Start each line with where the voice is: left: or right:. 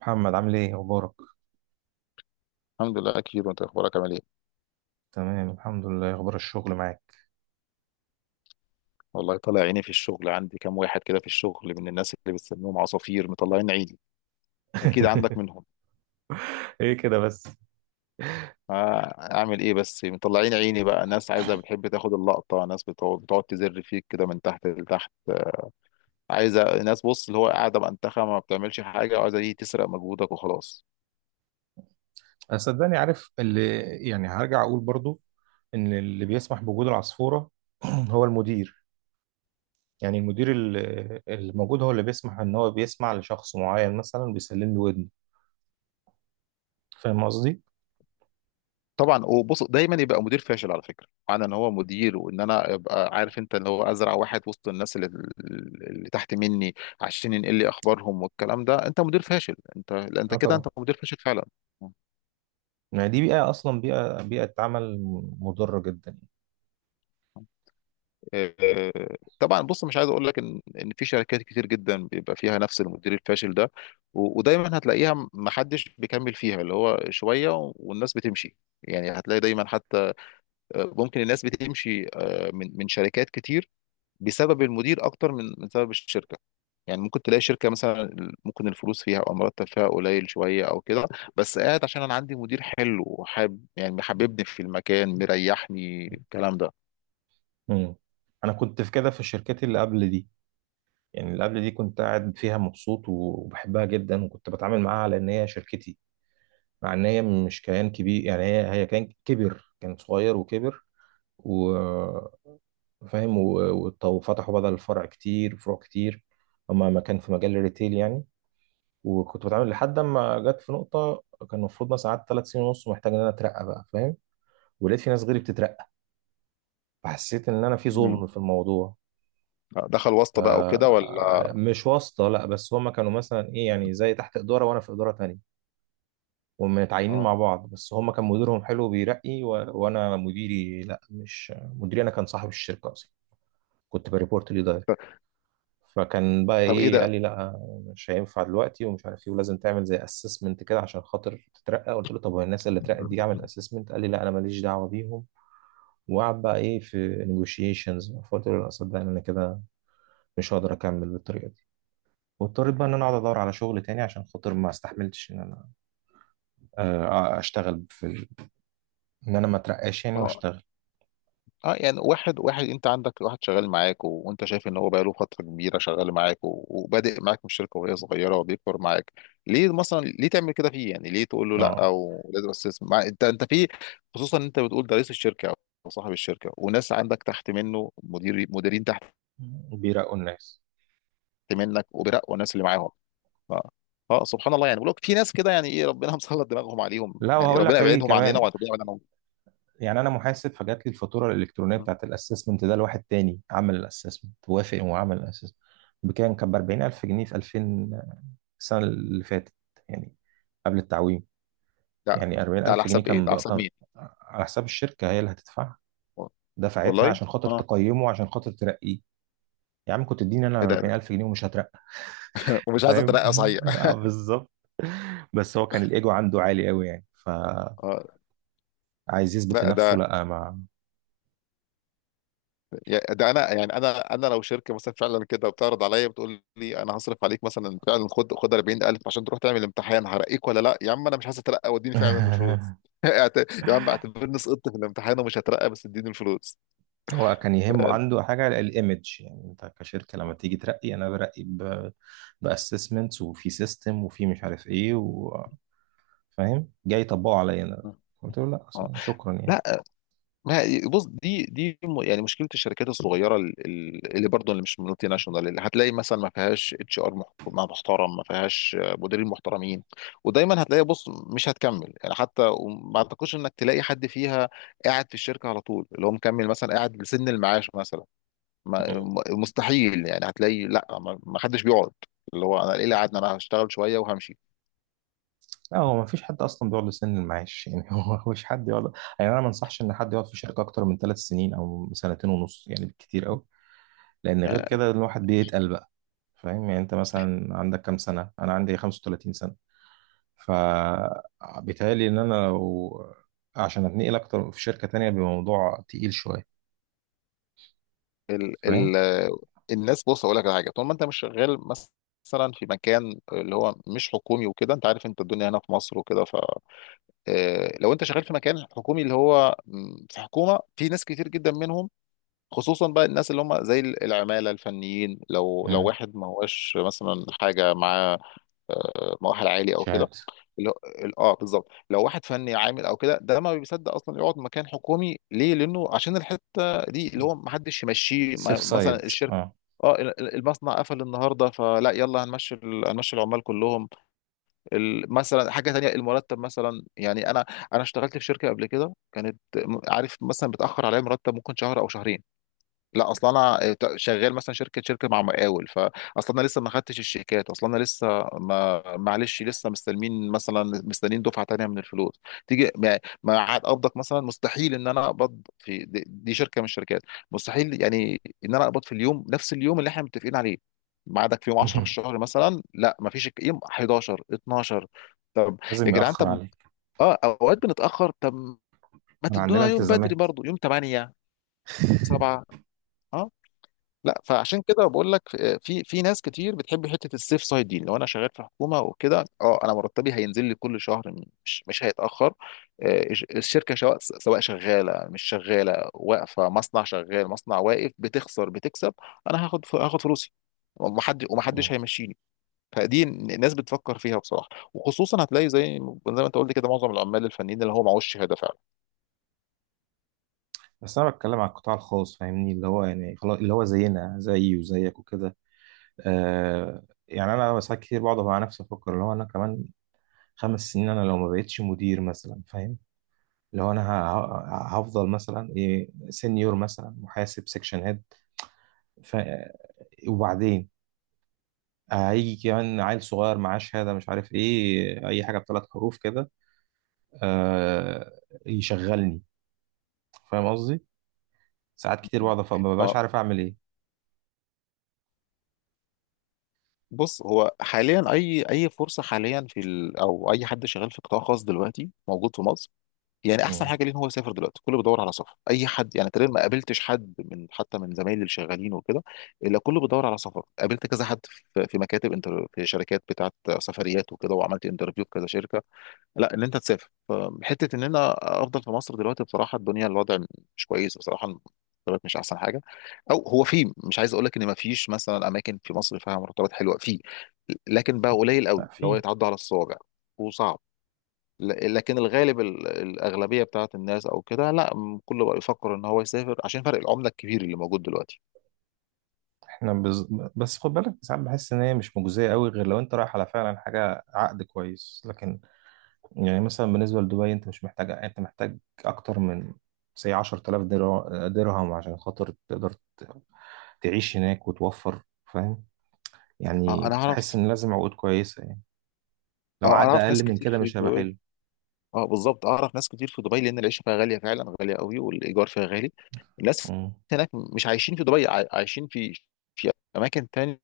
right: محمد، عامل ايه اخبارك؟
left: الحمد لله اكيد. وانت اخبارك عامل ايه؟
right: تمام الحمد لله. إيه اخبار الشغل معاك؟
left: والله طالع عيني في الشغل. عندي كام واحد كده في الشغل من الناس اللي بتسميهم عصافير، مطلعين عيني. اكيد عندك منهم.
right: ايه كده بس؟
left: آه، اعمل ايه بس؟ مطلعين عيني بقى. ناس عايزه بتحب تاخد اللقطه، ناس بتقعد تزر فيك كده من تحت لتحت. عايزه ناس بص اللي هو قاعده بانتخه ما بتعملش حاجه، وعايزه دي تسرق مجهودك وخلاص.
right: صدقني عارف اللي يعني هرجع اقول برضو ان اللي بيسمح بوجود العصفورة. هو المدير. يعني المدير الموجود هو اللي بيسمح ان هو بيسمع لشخص معين مثلا بيسلم له ودنه. فاهم قصدي؟
left: طبعا. وبص، دايما يبقى مدير فاشل على فكره. معنى ان هو مدير وان انا ابقى عارف انت اللي هو ازرع واحد وسط الناس اللي تحت مني عشان ينقل لي اخبارهم، والكلام ده انت مدير فاشل. انت لا، انت
right: اه
left: كده
right: طبعا.
left: انت مدير فاشل فعلا.
right: يعني دي بيئة، اصلا بيئة عمل مضرة جدا.
left: آه، طبعا. بص، مش عايز اقول لك ان في شركات كتير جدا بيبقى فيها نفس المدير الفاشل ده. و- ودايما هتلاقيها ما حدش بيكمل فيها، اللي هو شويه والناس بتمشي. يعني هتلاقي دايما حتى ممكن الناس بتمشي، من شركات كتير بسبب المدير اكتر من سبب الشركه. يعني ممكن تلاقي شركه مثلا ممكن الفلوس فيها او المرتب فيها قليل شويه او كده، بس قاعد عشان انا عندي مدير حلو وحاب، يعني محببني في المكان، مريحني الكلام ده.
right: مم. انا كنت في كده في الشركات اللي قبل دي. يعني اللي قبل دي كنت قاعد فيها مبسوط وبحبها جدا، وكنت بتعامل معاها على ان هي شركتي، مع ان هي مش كيان كبير. يعني هي كيان كبر، كان صغير وكبر. و، فاهم، وفتحوا بدل الفرع كتير فروع كتير. هما ما كان في مجال الريتيل يعني. وكنت بتعامل لحد ما جت في نقطة، كان المفروض مثلا قعدت 3 سنين ونص ومحتاج ان انا اترقى بقى. فاهم؟ ولقيت في ناس غيري بتترقى، فحسيت ان انا في
left: مم.
right: ظلم في الموضوع.
left: دخل واسطه بقى وكده
right: آه،
left: ولا؟
right: مش واسطة، لا، بس هما كانوا مثلا ايه، يعني زي تحت إدارة وانا في إدارة تانية، ومتعينين
left: اه.
right: مع بعض، بس هما كان مديرهم حلو بيرقي. و... وانا مديري، لا، مش مديري، انا كان صاحب الشركة اصلا. كنت بريبورت ليه دايركت. فكان بقى
left: طب ايه
right: ايه، قال
left: ده؟
right: لي لا، مش هينفع دلوقتي ومش عارف ايه، ولازم تعمل زي اسسمنت كده عشان خاطر تترقى. قلت له طب هو الناس اللي اترقت دي عملت اسسمنت؟ قال لي لا، انا ماليش دعوة بيهم. وقعد بقى ايه في نيجوشيشنز، فقلت له لا صدقني انا كده مش هقدر اكمل بالطريقة دي. واضطريت بقى ان انا اقعد ادور على شغل تاني عشان خاطر ما استحملتش ان انا اشتغل في ان انا ما اترقاش يعني
left: ما هو
right: واشتغل.
left: اه. يعني واحد واحد، انت عندك واحد شغال معاك وانت شايف ان هو بقاله فتره كبيره شغال معاك وبادئ معاك من الشركه وهي صغيره وبيكبر معاك. ليه مثلا ليه تعمل كده فيه؟ يعني ليه تقول له لا،
right: اه
left: او لازم استثمر انت في، خصوصا ان انت بتقول ده رئيس الشركه او صاحب الشركه، وناس عندك تحت منه مدير، مديرين تحت
right: بيرقوا الناس.
left: منك وبراء، والناس اللي معاهم. اه, آه، سبحان الله. يعني بقول لك في ناس كده، يعني ايه ربنا مسلط دماغهم عليهم.
right: لا،
left: يعني
right: وهقول
left: ربنا
right: لك ايه
left: يبعدهم عننا،
right: كمان.
left: وعن ربنا يبعد عنهم.
right: يعني انا محاسب، فجات لي الفاتوره الالكترونيه بتاعت الاسسمنت ده لواحد تاني عمل الاسسمنت، وافق وعمل الاسسمنت. بكام؟ كان ب 40,000 جنيه في 2000، السنه اللي فاتت يعني، قبل التعويم.
left: لا.
right: يعني
left: ده على
right: 40,000 جنيه
left: حساب ايه؟
right: كان
left: ده على
right: بقى
left: حساب
right: كان
left: مين؟
right: على حساب الشركه، هي اللي هتدفعها. دفعتها
left: والله.
right: عشان خاطر
left: اه.
right: تقيمه عشان خاطر ترقيه. يا عم كنت اديني انا
left: ايه ده؟
right: 40,000 جنيه ومش هترقى.
left: ومش عايز
right: فاهم؟
left: اترقى صحيح.
right: آه، بالظبط. بس هو كان الايجو عنده عالي قوي يعني، فعايز
left: اه.
right: يثبت
left: لا،
right: لنفسه،
left: ده
right: لا ما.
left: ده انا يعني، انا لو شركه مثلا فعلا كده بتعرض عليا، بتقول لي انا هصرف عليك مثلا فعلا، خد خد 40,000 عشان تروح تعمل امتحان هرقيك، ولا لا يا عم انا مش عايز اترقى واديني فعلا الفلوس. اعت- يا عم، اعتبرني سقطت في الامتحان ومش هترقى، بس اديني الفلوس.
right: هو كان يهمه
left: آه.
right: عنده حاجه الايمج. يعني انت كشركه لما تيجي ترقي انا برقي باسسمنتس، وفي سيستم، وفي مش عارف ايه فاهم، جاي يطبقه عليا انا. قلت له لا،
left: آه.
right: أصلاً شكرا يعني.
left: لا. بص، دي يعني مشكله الشركات الصغيره، اللي برضه اللي مش مالتي ناشونال، اللي هتلاقي مثلا ما فيهاش اتش ار محترم، ما فيهاش مديرين محترمين. ودايما هتلاقي، بص مش هتكمل، يعني حتى وما اعتقدش انك تلاقي حد فيها قاعد في الشركه على طول، اللي هو مكمل مثلا قاعد لسن المعاش مثلا. مستحيل. يعني هتلاقي لا، ما ما حدش بيقعد. اللي هو انا ايه اللي قعدنا؟ انا هشتغل شويه وهمشي.
right: لا، هو ما فيش حد اصلا بيقعد لسن المعاش يعني. هو مش حد يقعد. يعني انا ما انصحش ان حد يقعد في شركه اكتر من 3 سنين او سنتين ونص يعني، بالكتير قوي. لان غير كده الواحد بيتقل بقى. فاهم؟ يعني انت مثلا عندك كام سنه؟ انا عندي 35 سنه. فبيتهيألي ان انا لو عشان اتنقل اكتر في شركه تانية بموضوع تقيل شويه.
left: ال
right: فاهم؟
left: الناس، بص اقول لك على حاجه، طول ما انت مش شغال مثلا في مكان اللي هو مش حكومي وكده، انت عارف انت الدنيا هنا في مصر وكده، ف لو انت شغال في مكان حكومي اللي هو م، في حكومه، في ناس كتير جدا منهم، خصوصا بقى الناس اللي هم زي العماله الفنيين، لو
right: امم.
left: واحد ما هوش مثلا حاجه معاه، مؤهل عالي او كده،
right: شهاده.
left: اللي هو اه بالظبط. لو واحد فني عامل او كده، ده ما بيصدق اصلا يقعد مكان حكومي. ليه؟ لانه عشان الحته دي اللي هو ما حدش يمشيه.
right: سيف
left: مثلا
right: سايد،
left: الشركه
right: اه.
left: اه، المصنع قفل النهارده، فلا يلا هنمشي هنمشي العمال كلهم. مثلا حاجه تانية، المرتب مثلا. يعني انا، انا اشتغلت في شركه قبل كده كانت عارف مثلا بتاخر عليا مرتب ممكن شهر او شهرين. لا اصلا، انا شغال مثلا شركه، شركه مع مقاول، فاصلا انا لسه ما خدتش الشيكات. اصلا انا لسه، ما معلش، لسه مستلمين مثلا، مستنيين دفعه تانية من الفلوس تيجي ما ما عاد قبضك مثلا. مستحيل ان انا اقبض في دي شركه من الشركات. مستحيل يعني ان انا اقبض في اليوم نفس اليوم اللي احنا متفقين عليه. ميعادك في يوم 10 في الشهر مثلا، لا ما فيش يوم 11 12. طب يا
right: لازم
left: جدعان،
right: يأخر
left: طب
right: عليك.
left: اه اوقات بنتاخر، طب ما
right: انا عندنا
left: تدونا يوم بدري
right: التزامات.
left: برضو، يوم 8، يوم 7. لا فعشان كده بقول لك في في ناس كتير بتحب حته السيف سايد دي. لو انا شغال في حكومه وكده، اه انا مرتبي هينزل لي كل شهر، مش هيتاخر. آه، الشركه سواء شغاله مش شغاله، واقفه، مصنع شغال مصنع واقف، بتخسر بتكسب، انا هاخد فلوسي، ومحد ومحدش هيمشيني. فدي الناس بتفكر فيها بصراحه. وخصوصا هتلاقي، زي زي ما انت قلت كده، معظم العمال الفنيين اللي هو معهوش شهاده فعلا.
right: بس انا بتكلم على القطاع الخاص، فاهمني، اللي هو يعني خلاص اللي هو زينا، زيي وزيك وكده. آه، يعني انا ساعات كتير بقعد مع نفسي افكر اللي هو انا كمان 5 سنين، انا لو ما بقتش مدير مثلا، فاهم، اللي هو انا هفضل مثلا ايه، سenior مثلا، محاسب سكشن هيد. ف، وبعدين هيجي كمان عيل صغير معاه شهاده مش عارف ايه، اي حاجه بثلاث حروف كده. آه. يشغلني. فاهم قصدي؟ ساعات كتير بقعد ما ببقاش
left: اه.
right: عارف اعمل ايه.
left: بص هو حاليا اي فرصه حاليا في او اي حد شغال في قطاع خاص دلوقتي موجود في مصر، يعني احسن
right: مم.
left: حاجه ليه ان هو يسافر دلوقتي. كله بيدور على سفر، اي حد يعني. تقريبا ما قابلتش حد من، حتى من زمايلي اللي شغالين وكده، الا كله بيدور على سفر. قابلت كذا حد في مكاتب انتر، في شركات بتاعت سفريات وكده، وعملت انترفيو في كذا شركه. لا ان انت تسافر فحته، ان انا افضل في مصر دلوقتي بصراحه. الدنيا، الوضع مش كويس بصراحه، المرتبات مش احسن حاجه. او هو، في، مش عايز اقول لك ان ما فيش مثلا اماكن في مصر فيها مرتبات حلوه في، لكن بقى قليل
right: ما
left: قوي اللي هو
right: في.
left: يتعدى على الصوابع وصعب. لكن الغالب، الأغلبية بتاعت الناس أو كده لا، كله بقى يفكر إن هو يسافر عشان فرق العملة الكبير اللي موجود دلوقتي.
right: احنا بس خد بالك ساعات بحس ان هي مش مجزيه قوي غير لو انت رايح على فعلا حاجه عقد كويس. لكن يعني مثلا بالنسبه لدبي انت مش محتاج، انت محتاج اكتر من سي 10000 درهم عشان خاطر تقدر تعيش هناك وتوفر. فاهم؟
left: أه أنا
right: يعني
left: أعرف.
right: بحس ان لازم عقود كويسه يعني.
left: أه
right: لو
left: أنا
right: عقد
left: أعرف
right: اقل
left: ناس
right: من
left: كتير
right: كده
left: في
right: مش هيبقى حلو.
left: دبي. أه بالظبط، أعرف ناس كتير في دبي لأن العيشة فيها غالية فعلا، غالية قوي، والإيجار فيها غالي. الناس
right: مم.
left: هناك مش عايشين في دبي، عايشين في، في أماكن تانية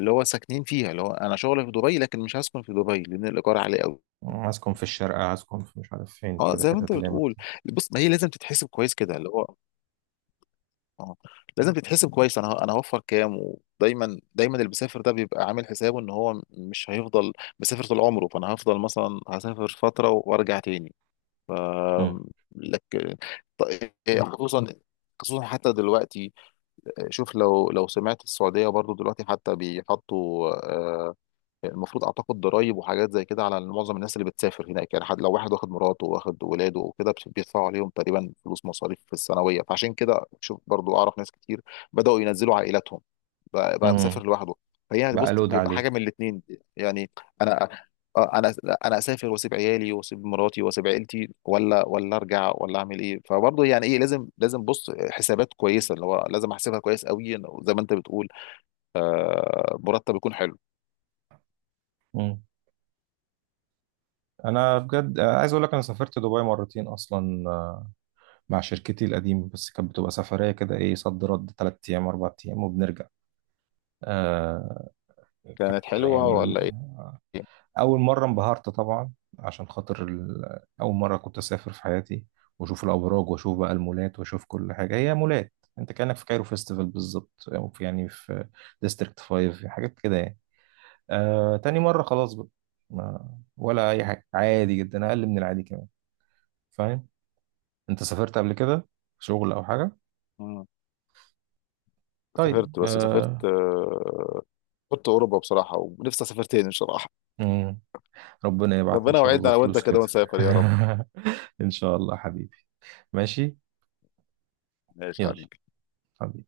left: اللي هو ساكنين فيها. اللي هو أنا شغلي في دبي، لكن مش هسكن في دبي لأن الإيجار عالي قوي.
right: هسكن في الشارقه، هسكن في مش عارف فين،
left: أه
right: كده
left: زي ما أنت
right: حتت اللي هي
left: بتقول. بص ما هي لازم تتحسب كويس كده، اللي هو اه لازم تتحسب كويس. انا هوفر كام. ودايما اللي بيسافر ده بيبقى عامل حسابه ان هو مش هيفضل مسافر طول عمره، فانا هفضل مثلا هسافر فتره وارجع تاني.
right: مم.
left: لك ط- خصوصا، خصوصا حتى دلوقتي شوف، لو سمعت السعوديه برضو دلوقتي حتى بيحطوا، المفروض اعتقد ضرايب وحاجات زي كده على معظم الناس اللي بتسافر هناك. يعني حد لو واحد واخد مراته واخد ولاده وكده، بيدفعوا عليهم تقريبا فلوس مصاريف في السنويه. فعشان كده شوف برضو، اعرف ناس كتير بداوا ينزلوا عائلاتهم، بقى
right: مم.
left: مسافر لوحده. فهي يعني،
right: بقى
left: بص
right: لود
left: بيبقى
right: عليه.
left: حاجه من الاثنين. يعني انا، انا، انا اسافر واسيب عيالي واسيب مراتي واسيب عيلتي، ولا ولا ارجع، ولا اعمل ايه؟ فبرضه يعني ايه، لازم، لازم بص حسابات كويسه اللي هو لازم احسبها كويس قوي، زي ما انت بتقول، مرتب يكون حلو.
right: مم. انا بجد عايز اقول لك انا سافرت دبي مرتين اصلا مع شركتي القديمة. بس كانت بتبقى سفرية كده، إيه، صد رد، 3 أيام 4 أيام وبنرجع. آه. كان
left: كانت حلوه
right: يعني
left: ولا ايه؟
right: أول مرة انبهرت طبعا، عشان خاطر أول مرة كنت أسافر في حياتي. وأشوف الأبراج، وأشوف بقى المولات، وأشوف كل حاجة هي مولات. أنت كأنك في كايرو فيستيفال بالظبط، أو في يعني في ديستريكت 5 حاجات كده يعني. آه. تاني مرة خلاص بقى، ما، ولا أي حاجة، عادي جدا، أقل من العادي كمان. فاهم؟ أنت سافرت قبل كده، شغل أو حاجة؟
left: مم.
right: طيب.
left: سافرت، بس سافرت
right: آه.
left: سافرت اوروبا بصراحه، ونفسي اسافر تاني بصراحه.
right: مم. ربنا يبعت ان
left: ربنا
right: شاء
left: يوعدنا
right: الله
left: انا وانت
right: فلوس كده.
left: كده ونسافر يا رب.
right: ان شاء الله حبيبي. ماشي.
left: ماشي يا
right: يلا.
left: حبيبي.
right: حبيبي.